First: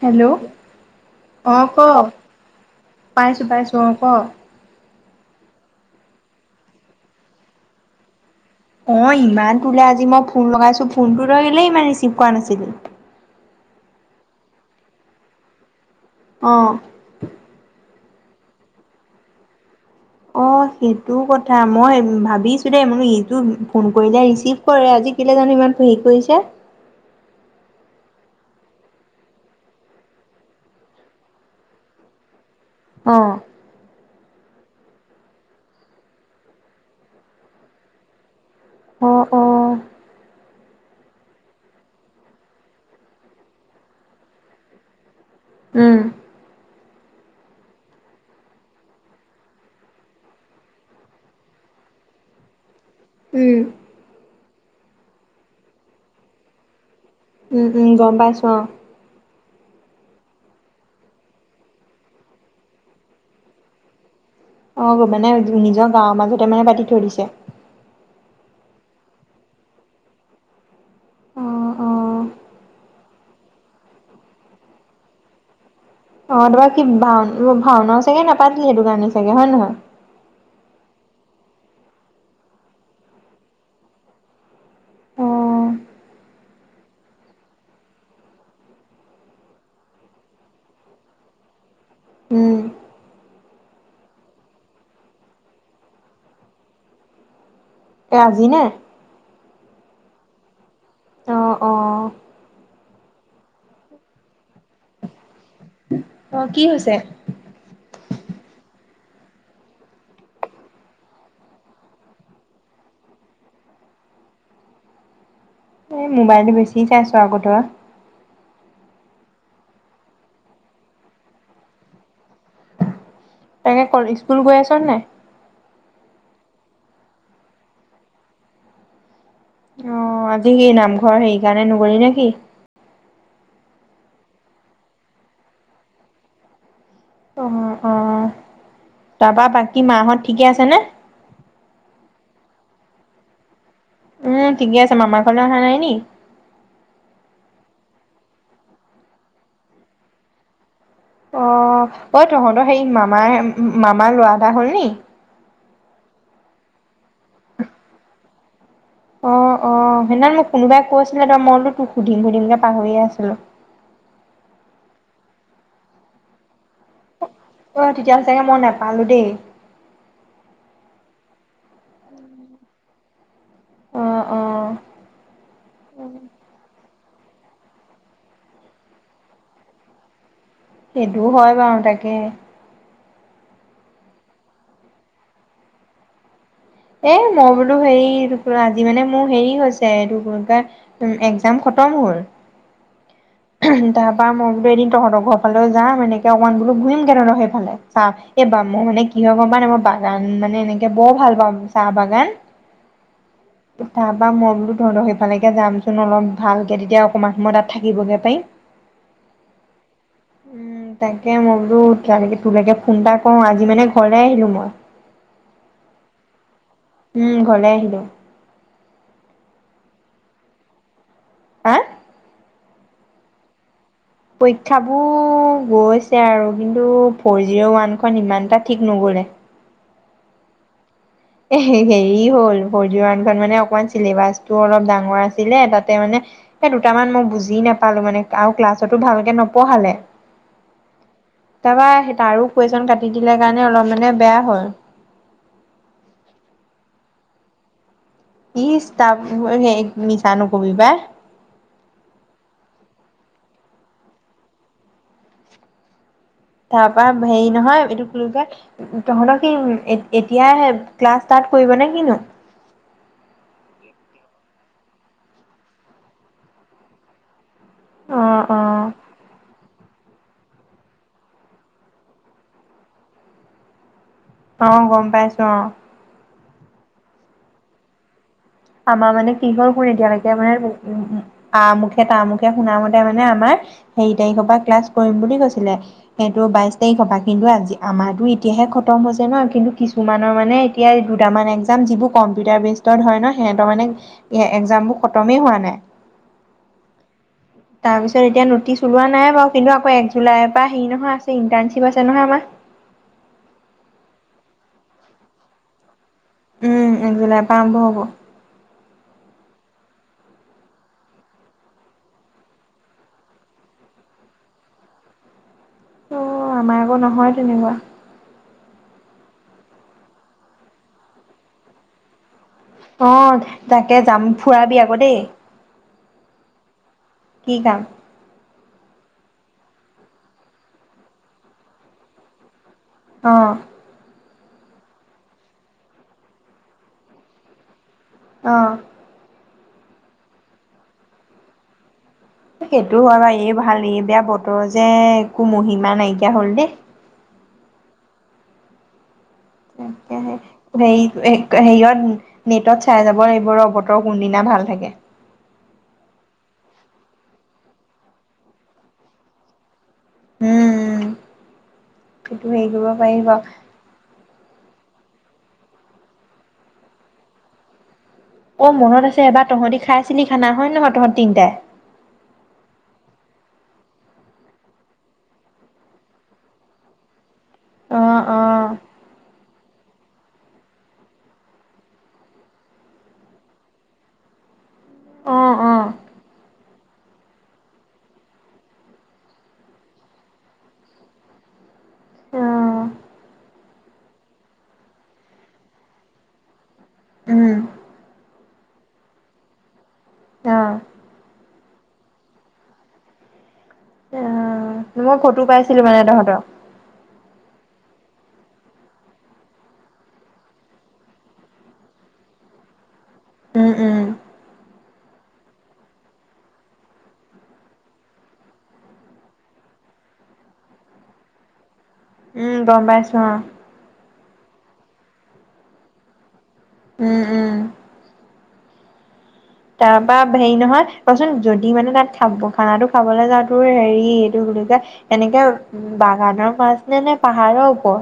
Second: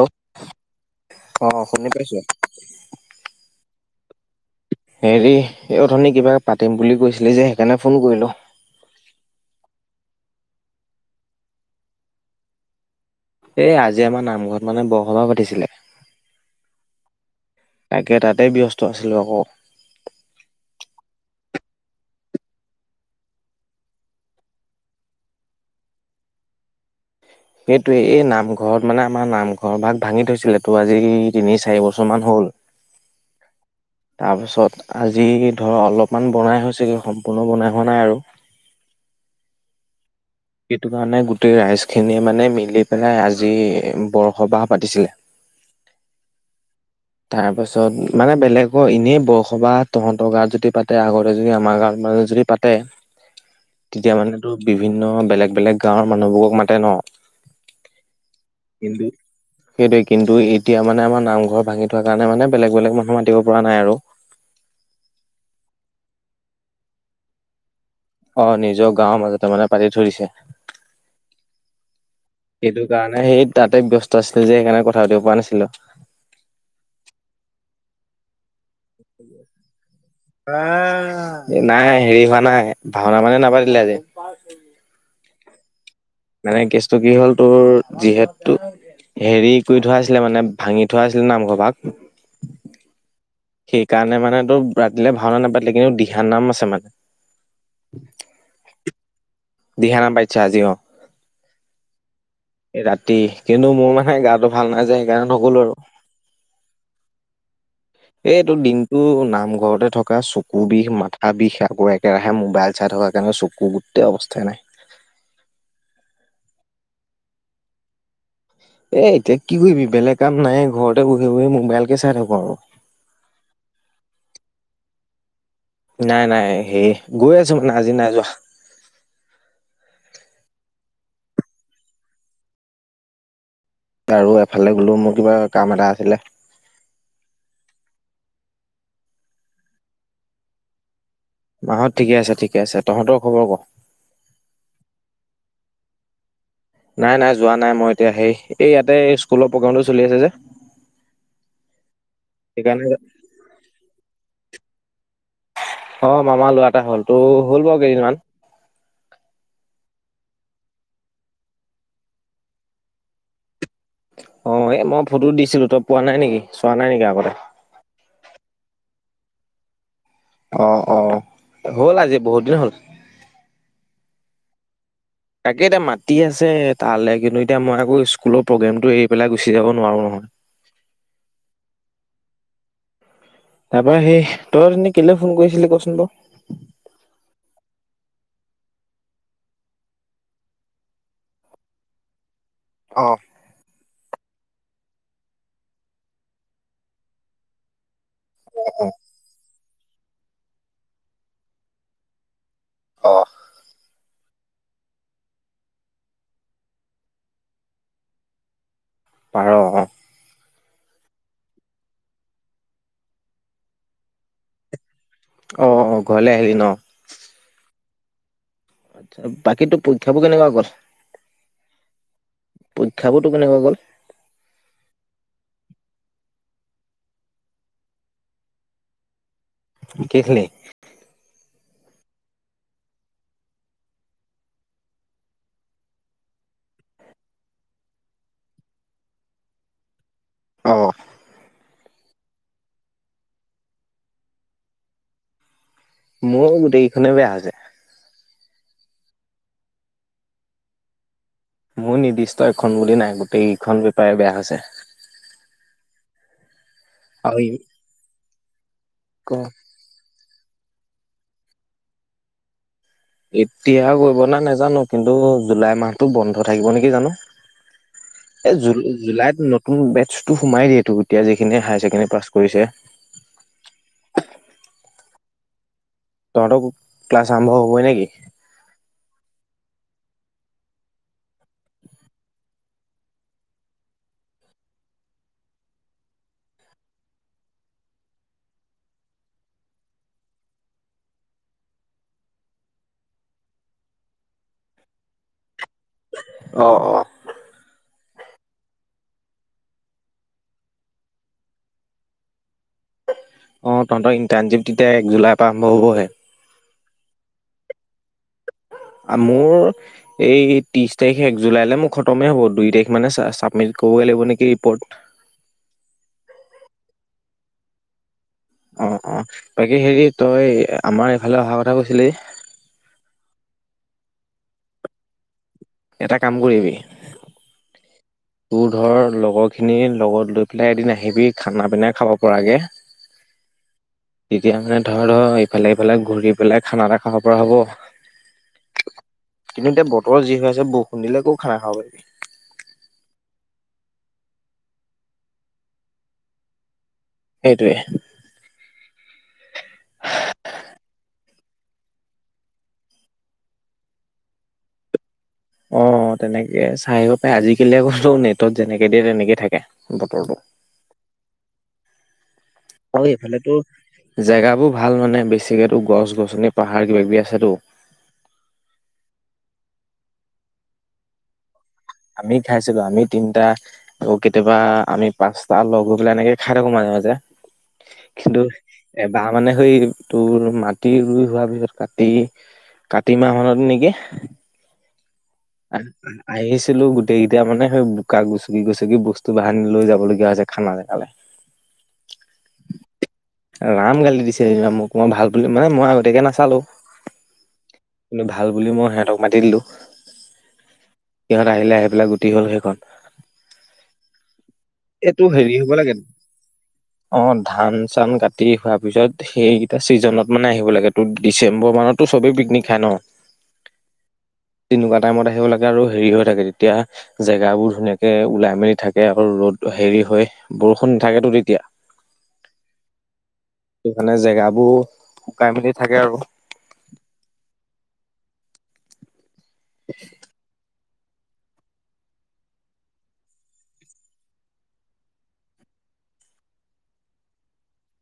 Hello অ ক শুনি পাইছো পাইছো পাইছো চপ হেৰি এই ধনী কিবা পাতিম বুলি কৈছিলি যে সেইকাৰণে ফোন কৰিলো অ ইমান তোলে আজি মই ফোন লগাইছো ফোনটো লৈ গিললে ইমান ৰিচিভ কৰা নাছিলো এই আজি আমাৰ নামঘৰত মানে বৰসভা পাতিছিলে। অ তাকে, তাতেই ব্যস্ত আছিলোঁ আকৌ অ সেইটো কথা মই ভাবিছো দেই মানে ইতো ফোন কৰিলে ৰিচিভ কৰে আজি কিলে জানো ইমান হেৰি কৰিছে সেইটোৱে, এই নামঘৰত মানে আমাৰ নামঘৰ ভাগ ভাঙি থৈছিল ত' আজি তিনি-চাৰি বছৰ মান হ'ল আহ তাৰপিছত আজি ধৰ অলপমান বনাই হৈছে কিন্তু সম্পূৰ্ণ বনাই হোৱা নাই আৰু অঁ অঁ সেইটো কাৰণে গোটেই ৰাইজ খিনিয়ে মানে মিলি পেলাই আজি বৰসভা পাতিছিলে। উম তাৰ পাছত, মানে বেলেগৰ এনেই বৰসভা তহঁতৰ গাঁৱত যদি পাতে আগতে যদি আমাৰ গাঁৱত মানে যদি পাতে উম তেতিয়া মানে বিভিন্ন বেলেগ-বেলেগ গাঁৱৰ মানুহবোৰক মাতে ন। উম, উম, গম পাইছো অ সেইটোৱে, কিন্তু এতিয়া মানে আমাৰ নামঘৰ ভাঙি কাৰণে মানে বেলেগ-বেলেগ মানুহ মাতিব পৰা নাই আৰু অ মানে নিজৰ গাঁৱৰ মাজতে মানে পাতি থৈ দিছে অ নিজৰ গাঁওৰ মাজতে মানে পাতি থৈ দিছে, অ অ সেইটো কাৰণে সেই তাতে ব্যস্ত আছিলে যে সেইকাৰণে কথা পাতিব পৰা নাছিলো। অ তাৰপা কি ভাও-ভাওনা চাগে নাপাত আহ নাই, হেৰি হোৱা নাই, ভাওনা মানে নাপাতিলে আজি। মানে কেছটো কি হ'ল তোৰ যিহেতু, হেৰি কৰি থোৱা আছিলে মানে ভাঙি থোৱা আছিলে নামঘৰ উম ভাগ সেইকাৰণে মানে ত' ৰাতিলে ভাওনা নাপাতিলে কিন্তু দিহা নাম আছে মান এ আজি নে? দিহা নাম পাতিছে আজি অ'। অ, অ' এই ৰাতি কিন্তু মোৰ মানে গাটো ভাল নাই যে সেইকাৰণে নকলো আৰু। অ কি হৈছে? এইটো দিনটো নামঘৰতে থকা চকু বিষ, মাথা বিষ, আকৌ একেৰাহে মোবাইল চাই থকাৰ কাৰণে চকু গোটেই অৱস্থ তেনেই মোবাইলটো বেছি চাই আছো আকৌ ধৰা এ এতিয়া কি কৰিবি বেলেগ কাম নাই ঘৰতে বহি-বহি মোবাইল কে চাই থাকো আৰু তাকে [unintelligible] স্কুল গৈ আছো নে নাই? নাই, নাই, সেই গৈ আছো মানে আজি নাই যোৱা অ আজি সেই নামঘৰ সেইকাৰণে নগলি নেকি? আৰু এফালে গলেও মোৰ কিবা কাম এটা আছিলে অ, অ, তাৰপা বাকী মাহঁত ঠিকে আছে নে? মাহঁত ঠিকে আছে, ঠিকে আছে, তহঁতৰ খবৰ কো? উম, ঠিকে আছে, মামাৰ ঘৰলৈ অহা নাই নি? নাই, নাই, যোৱা নাই, মই এতিয়া সেই, এই ইয়াতে স্কুলৰ প্ৰগ্ৰোমটো চলি আছে যে অ' ঐ তহঁতৰ সেই সেইকাৰণে মামাৰ, মামাৰ ল'ৰা এটা হল নি? [inaudible] অ মামাৰ ল'ৰা এটা হ'ল, ত' হ'ল বাৰু কেইদিনমান অ, অ, সেইদিনা মোক কোনোবাই কৈছিলে, ত মই তোক সুধিম-সুধিম কে পাহৰিয়ে আছিলো। অ এ মই ফটো দিছিলো, তই পোৱা নাই নেকি? চোৱা নাই নেকি আগতে? অ তেতিয়াহ'লে চাগে মই নাপালো দেই আহ অ হ'ল আজি বহুত দিন হ'ল আহ আহ তাকে এতিয়া মাতি আছে তালে কিন্তু এতিয়া মই আকৌ স্কুলৰ প্ৰগ্ৰেমতটো এৰি পেলাই গুচি যাব নোৱাৰো নহয় সেইটোও হয় বাৰু তাকে তাৰপৰা সেই তই এ কেলে ফোন কৰিছিলি কচোন ক এ মই বোলো হেৰি আজি মানে মোৰ হেৰি হৈছে এই এক্জাম খতম হ'ল অ তাৰ বা মই বো এদিন তহঁতৰ ঘৰ ফালেও যাম এনেক অকমান বো ঘূৰিম কেনেহৰ সেইফালে চা এই বা মই অ। মানে কি হয়ম পা মানে মই বাগান মানে এনেকে বৰ ভাল পাওঁ চাহ বগান অ পঠা বা মই বোলো ধৰ লক সেইফালেকে যামচোন অলপ ভালকে তেতিয়া অকমান সময় তাত থাকিবগে পাৰিম পাৰ উম তাকে মই বোলো তোলৈকে ফোন এটা কৰো আজি মানে ঘৰলে আহিলো মই অ অ ঘৰলে আহিলি ন উম ঘৰলে আহিলো আচছা বাকীতো পৰীক্ষাবোৰ কেনেকুৱা গল হা পৰীক্ষাবোৰ তোৰ কেনেকুৱা গ'ল পৰীক্ষাবোৰ গৈছে আৰু কিন্তু ফ'ৰ জিৰ' ওৱানখন ইমান এটা ঠিক নগলে কি খালি এ হেৰি হ'ল ফৰ জিৰ ৱানখন মানে অকমান চিলেবাচটো অলপ ডাঙৰ আছিলে তাতে মানে স দুটামান মই বুজি নাপালো মানে আৰু ক্লাছতো ভালকে নপঢ়ালে তাৰপৰা তাৰো কুইশ্চ্যন কাটি দিলে কাৰণে অলপ মানে বেয়া হয় মোৰ গোটেইকেইখনে বেয়া হৈছে ইচ তাৰ মিচা নকবি বা মোৰ নিৰ্দিষ্ট এখন বুলি নাই গোটেইকখন পেপাৰে বেয়া হৈছে তাৰ পৰা আৰু হেৰি ই নহয় এইটো কুলকে ক তহঁতৰ কি এট এতিয়াই আহে ক্লাছ ষ্টাৰ্ট কৰিব নে কিনো এতিয়া কৰিব ন নাই জানো কিন্তু জুলাই মাহতটো বন্ধ থাকিব নেকি জানো অ', এই জুল অ', জুলাইত নতুন বেচ সোমাই দিয়েতটো এতিয়া যিখিনি হায়াৰ ছেকেণ্ডেৰী পাছ কৰিছে অ গম পাইছো অ তহঁতৰ ক্লাছ আৰম্ভ হবই নেকি আমাৰ মানে কি হল শুন এতিয়ালৈকে মানে আ মুখে ত মুুখে শুনা মতে মানে আমাৰ হেৰি তাৰিখৰ পৰা ক্লাছ কৰিম বুলি কৈছিলে সেইটো বাইশ তাৰিখৰ পৰা কিন্তু আজি আমাৰো এতিয়াহে খতম হৈছে ন কিন্তু কিছুমানৰ মানে এতিয়া দুটামান এক যিবোৰ কম্পিউটাৰ বেচৰ হয় ন সিহঁতৰ মানে এক্জামবোৰ খতমেই হোৱা নাই অ অ তাৰপিছত এতিয়া নটিচ ওলোৱা নাইাৰু কিন্তু আকৌ এক জুলাইৰ পৰা হেৰি নহয় আছে ইণ্টাৰ্শ্বিপ আছে নহয় আমাৰ [unintelligible] অ তহঁতৰ ইণ্টাৰ্ণশ্বিপ তেতিয়া এক জুলাইৰ পৰা আৰম্ভ হ'বহে উম জুলাইৰ পৰা আৰম্ভ হ'ব মোৰ এই ত্ৰিশ তাৰিখ এক জুলাইলৈ মোৰ খতমেই হ'ব দুই তাৰিখ মানে চাবমিট কৰিবগৈ লাগিব নেকি ৰিপৰ্ট [unintelligible] অ আমাৰ আকৌ নহয় তেনেকুৱা অ অ বাকী হেৰি তই আমাৰ এইফালে অহাৰ কথা কৈছিলি অ তাকে যাম ফুৰাবি আকৌ দেই এটা কাম কৰিবি কি কাম তোৰ ধৰ লগৰ খিনিৰ লগত লৈ পেলাই এদিন আহিবি খানা পিনা খাব পৰাগে অ', তেতিয়া মানে ধৰ ধৰ ইফালে ইফালে ঘূৰি পেলাই খানা এটা খাব পৰা হ'ব আহ কিন্তু এতিয়া বতৰ যি হৈ আছে বৰষুণ দিলে একো খানা খাব পাৰিবি সেইটো হয় বাৰু এই ভাল এই বেয়া বতৰ যে একো মহিমা নাইকিয়া হল দেই সেইটোৱে সেই [unintelligible] হেৰিয়ত নেটত চাই যাব এইবোৰ অবতৰ কোনদিনা ভাল থাকে [unintelligible] অ তেনেকে চাইআহিব পায় আজিকালি আকৌ নেটত যেনেকে দিয়ে তেনেকে থাকে বতৰ দ [unintelligible] উম, সেইটো হেৰি কৰিব অ পাৰি বাৰু এইফালেতো জেগাবোৰ ভাল মানে বেছিকো গছ গছনি পাহাৰ কিবা কিবি আছেতো [unintelligible] অ মনত আছে এবাৰ তহঁতি খাই চিনি খানা হয় নে নহয় তহঁত তিনটাই [unintelligible] আমি খাইছিলো আমি তিনটা কেতিয়াবা আমি পাঁচটা লগ হৈ পেলাই এনেকে খাই থাকো মাজে মাজে [unintelligible] অ', কিন্তু অ', এবাহ মানে সেই তোৰ মাটি ৰুই হোৱাৰ পিছত কাতি কাতি মাহ মানত নেকি অ আহ ছিলো গোটেইকেইটায়া মানে সেই বোকা গুচুকি গুচুকি বস্তু বাহানি লৈ যাব লগগীয়া হৈছে খানা জেগালে [unintelligible] ৰাম গালি দিছে যেিবা মোক তোই ভাল বুলি মানে মই আগতীয়াকে নচালো উম, কিন্ত ভাল ভাল বুলি মই সিহঁতক মাতি দিলোঁ অ'। সিহত আহিলে আহি পেলাই পাই গুটি হ'ল সেইখন অ মই এইটো ফটো হেৰি হ'ব পাইছিলো লাগে মানে তহঁতৰ অ ধান চান কাটি হোৱাৰ পিছত সেইকেইটা চিজনত মানে আহিব লাগে ত ডিচেম্বৰ মাহততো চবেই পিকনিক খাই ন [unintelligible] উম উম তেনেকুৱা টাইমত আহিব লাগে আৰু হেৰি হৈ থাকে তেতিয়া জেগাবোৰ ধুনীয়াকে ওলাই মেলি থাকে আৰু ৰ'দ [unintelligible] হেৰি হয় বৰষুণ নাথাকেতো তেতিয়া উম গম পাইছো অ মানে জেগাবোৰ শুকাই মেলি থাকে আৰু উম উম তাৰপৰা হেৰি নহয় কোৱাচোন যদি মানে তাত খাব খানাটো খাবলৈ যাওঁ তো হেৰি এইটো বুলি কয় এনেকে বাগানৰ মাছ নে নে পাহাৰৰ ওপৰৰ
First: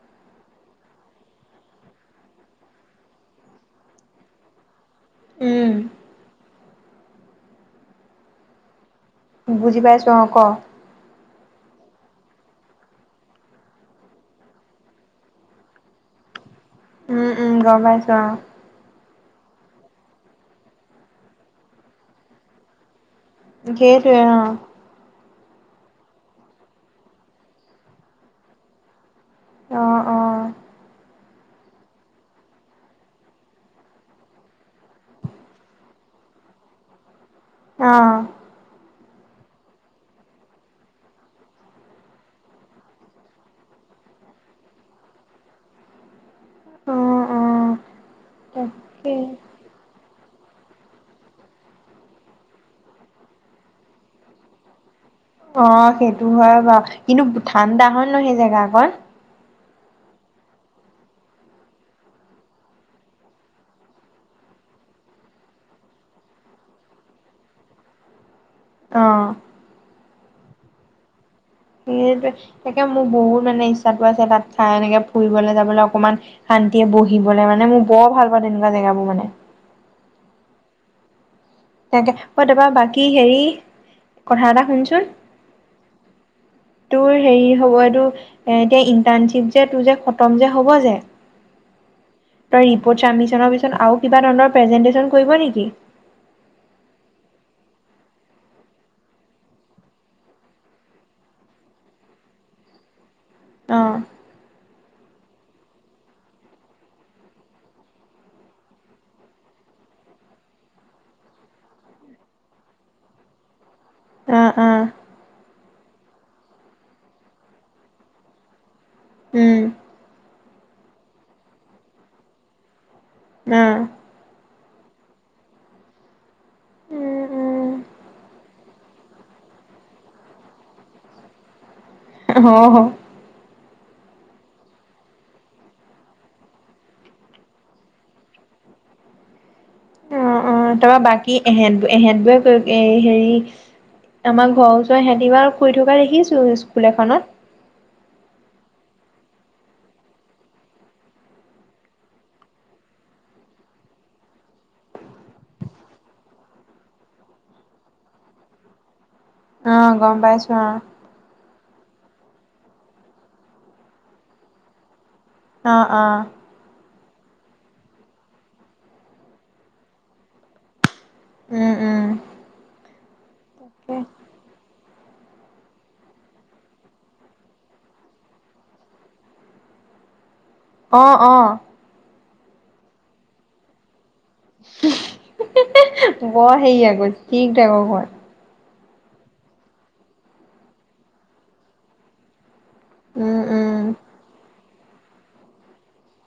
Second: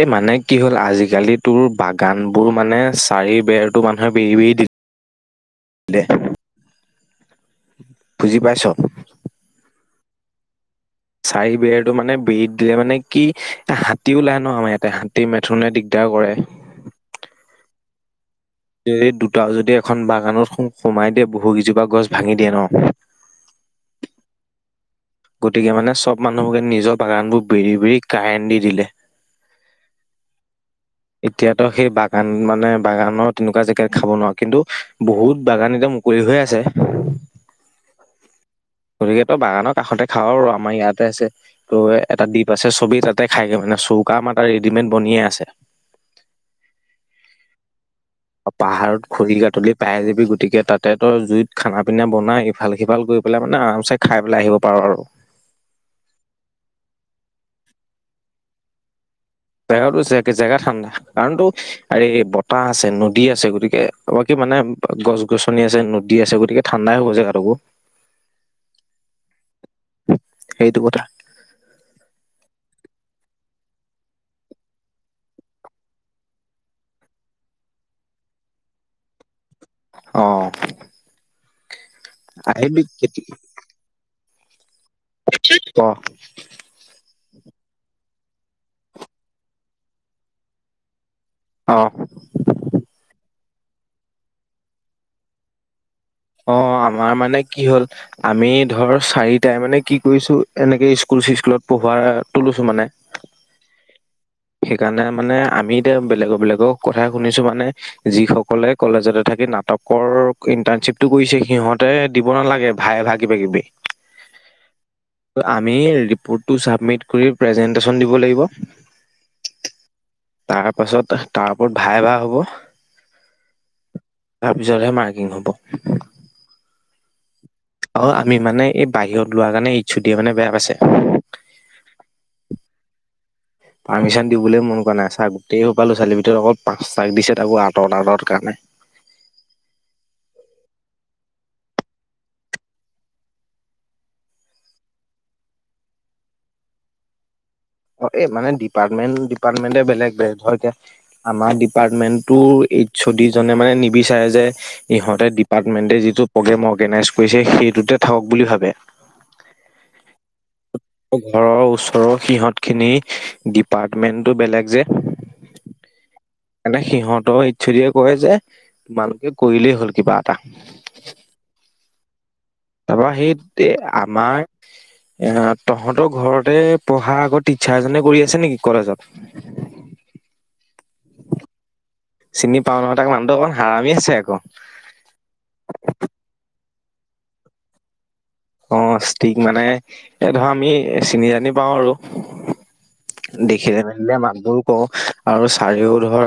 এ মানে কি হ'ল আজিকালি তোৰ বাগান বোৰ মানে চাৰি বেৰতো মানুহে বিৰি বেৰি দি দে উম বুজি পাইছ । বুজি পাইছো অ ক। চাৰি বেৰটো মানে বেৰি দিলে মানে কি হাতী ওলাই ন আমাৰ ইয়াতে হাতী মেথুনে দিগদাৰ কৰে । উম উম গম পাইছো অ । এই দুটাও যদি এখন বাগানত সো সোমাই দিয়ে বহুকেইজোপা গছ ভাঙি দিয়ে ন । সেইটোৱে অ । গতিকে মানে চব মানুহকে নিজৰ বাগানবোৰ বেৰি বেৰি কাৰেণ্ট দি দিলে । অ অ । এতিয়াটো সেই বাগান মানে বাগানৰ তেনেকুৱা জেগাত খাব নোৱাৰো কিন্তু বহুত বাগান এতিয়া মুকলি হৈ আছে । অ । গতিকেটো বাগানৰ কাষতে খাও আৰু আমাৰ ইয়াতে আছে তো এটা দ্বীপ আছে চবেই তাতে খাইগে মানে চৌকা আমাৰ তাত ৰেডিমেড বনিয়ে আছে । অ অ অ পাহাৰত তাকে খৰি কাটোতে পায় যাবি গৈ গতিকে তাতে তই জুইত খানা পিনা বনাই ইফাল সিফাল কৰি পেলাই মানে আৰাম চে খাই পেলাই আহিব পাৰ আৰু । অ সেইটো হয় বাৰু কিন্তু ঠাণ্ডা হয় নহয় সেই জেগা কণ । জেগাতো জেগা ঠাণ্ডা কাৰণতো আৰেই বতাহ আছে নদী আছে গতিকে বাকী মানে গছ গছনি আছে নদী আছে গতিকে ঠাণ্ডাই হ'ব জেগাটোকো । অ । সেইটো কথা । সেইটোৱে তাকে মোৰ বহুত মানে ইচ্ছাটো আছে তাত চাই এনেকে ফুৰিবলৈ যাবলৈ অকনমান শান্তিয়ে বহিবলৈ মানে মোৰ বৰ ভাল পাওঁ তেনেকুৱা জেগাবোৰ মানে । অ । তাকে মই তাৰপা বাকী হেৰি কথা এটা শুনছো । ক তোৰ হেৰি হ'ব এইটো এ এতিয়া ইন্টাৰনশ্বিপ যে তোৰ যে খতম যে হ'ব যে অ । তই ৰিপৰ্ট চাবমিছন পিছত । আৰু কিবা ধৰণৰ প্ৰেজেনটেচন কৰিব নেকি? অ আমাৰ মানে কি হ'ল আমি ধৰ চাৰিটাই মানে কি কৰিছো এনেকে স্কুল চিস্কুল পঢ়োৱাৰ তো লৈছো মানে । অ সেইকাৰণে মানে আমি এতিয়া বেলেগৰ বেলেগৰ কথা শুনিছো মানে যি সকলে কলেজতে থাকি নাটকৰ ইণ্টাৰ্ণশ্বিপটো কৰিছে সিহঁতে দিব নালাগে ভাই ভা কিবা কিবি । অ অ । আমি ৰিপ্‌টটো চাবমিট কৰি প্ৰেজেনটেচন দিব লাগিব । উম । তাৰ পাছত তাৰ ওপৰত ভাই ভা হ'ব। উম তাৰপিছতহে মাৰ্কিং হ'ব । উম । এই বাহিৰত লোৱাৰ কাৰণে এইচ-অ'-ডিয়ে মানে বেয়া পাইছে । হ হ । পাৰ্মিশ্যন দিবলৈ মন কৰা নাই চা গোটেই সোপা ল'ৰা ছোৱালি ভিতৰত অকল পাঁচ তাক দিছে তাকো আঁতৰত আঁতৰত কাৰণে অ অ তাৰপৰা বাকী এহঁত এহঁত বোৰে হেৰি আমাৰ ঘৰৰ ওচৰ এহঁতি বা কৰি থকা দেখিছো স্কুল এখনত। অ এই মানে ডিপাৰ্টমেণ্ট ডিপাৰ্টমেণ্টে বেলেগ বেলেগ ধৰ এতিয়া আমাৰ ডিপাৰ্টমেণ্টটো এইচ-অ'-ডি জনে মানে নিবিচাৰে যে ইহঁতে ডিপাৰ্টমেণ্টে যিটো প্ৰগেম অৰ্গেনাইজ কৰিছে সেইটোতে থাকক বুলি ভাবে । অ গম পাইছো অ । ঘৰৰ ওচৰৰ সিহঁত খিনি ডিপাৰ্টমেন্টটো বেলেগ যে । আহ আহ! ইছ দে কয় যে তোমালোকে কৰিলেই হ'ল কিবা এটা [inaudible] উম, উম, তাৰপৰা সেই আমাৰ এ তহঁতৰ ঘৰতে পঢ়া আগৌ টিচাৰ এজনে কৰি আছে নেকি কলেজত। অ', অ', চিনি পাওঁ নহয় তাক মানুহ অক হৰাামি আছে আৰু বৰ সে আৰু ঠিক থাক ঘ অ ষ্টিক মানে এ ধৰা আমি চিনি জানি পাও আৰু উম, দেখিলে উম, মে মানুহ অ আৰু চাৰিও ধৰ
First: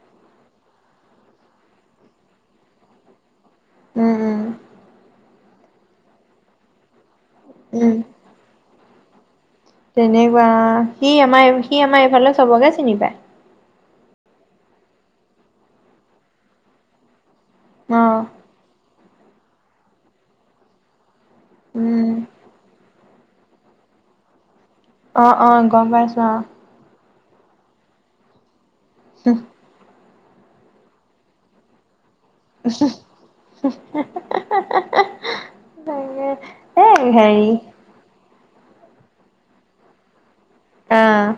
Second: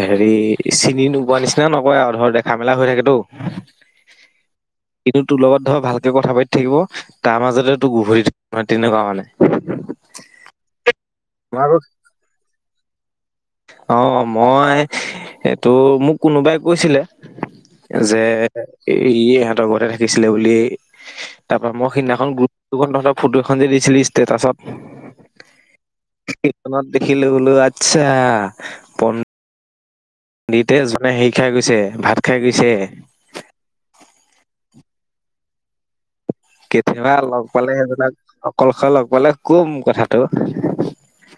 হেৰি চিনি নোবোৱা নিচিনা নকয় আৰু ধৰ দেখা মেলা হৈ থাকেতো উম, উম, কিন্তু তোৰ লগত ধৰ ভালকে কথা পাতি থাকিব। তাৰ মাজতেতো উম। গোবৰি তেনেকুৱা মানে তেনেকুৱা সি আমাৰ মই আকৌ সি আমাৰ এইফালে চবকে চনিবা অ মই এইটো মোক কোনোবাই কৈছিলে। যে অ', এ ই ইহঁতৰ ঘতে থাকিছিলে বুলি। তাৰ পৰাা মই উম, সিদিনাখন বু ধৰিলেও ফটো এখন যে দিছিলি তাৰপাছত অ অ গম পাইছো আহ কীৰ্তনত দেখিলো বোলো আচ্ছা অ! উম! দিতেজ মানে হেৰি খাই গৈছে ভাত খাই গৈছে [inaudible] তে কেতিয়াবা লগ পালে সেইবিলাক কলশ লগ পালে কম কথাটো অ',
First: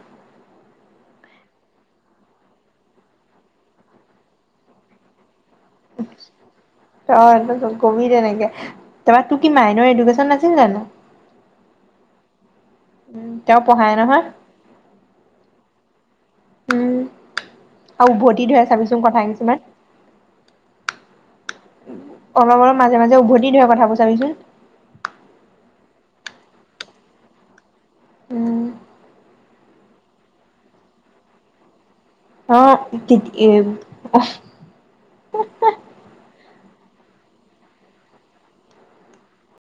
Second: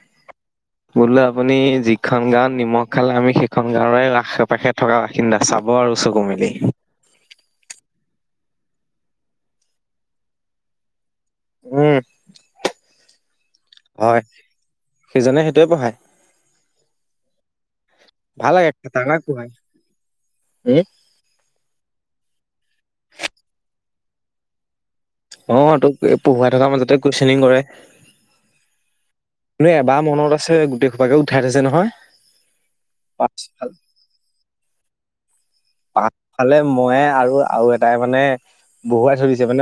বোলো আপুনি যিখন গাঁৱত নিমখ খালে আমি সেইখন গাঁৱৰে আশে পাশে থকা বাসিন্দা। চাব আৰু চকু মেলি [unintelligible] কবি তেনেকে তাৰপৰা তোৰ কি মাইনৰ এডুকেশ্যন নাছিল জানো? উম উম তেওঁ পঢ়াই হয় নহয় সিজনে সেইটোয়ে পঢ়ায়। উম আৰু উভতি ভাল ধৰে লাগে চাবিচোন খাতাৰনাক কথা পঢ়ায় কিছুমান অলপ অলপ মাজে মাজে উভতি ধৰে কথা বোৰ। চাবিচোন। অ উম তোক পঢ়ুৱাই থকা মাজতে কোৱেছনিিং কৰে। উম। এবাৰ মনত আছে গোটেই খোপাকে উঠাই থৈছে নহয়। অহ পাছফাল [unintelligible] ফালে মইয়ে আৰু আৰু এটাই মানে বহুৱাই থৈ দিছে মানে।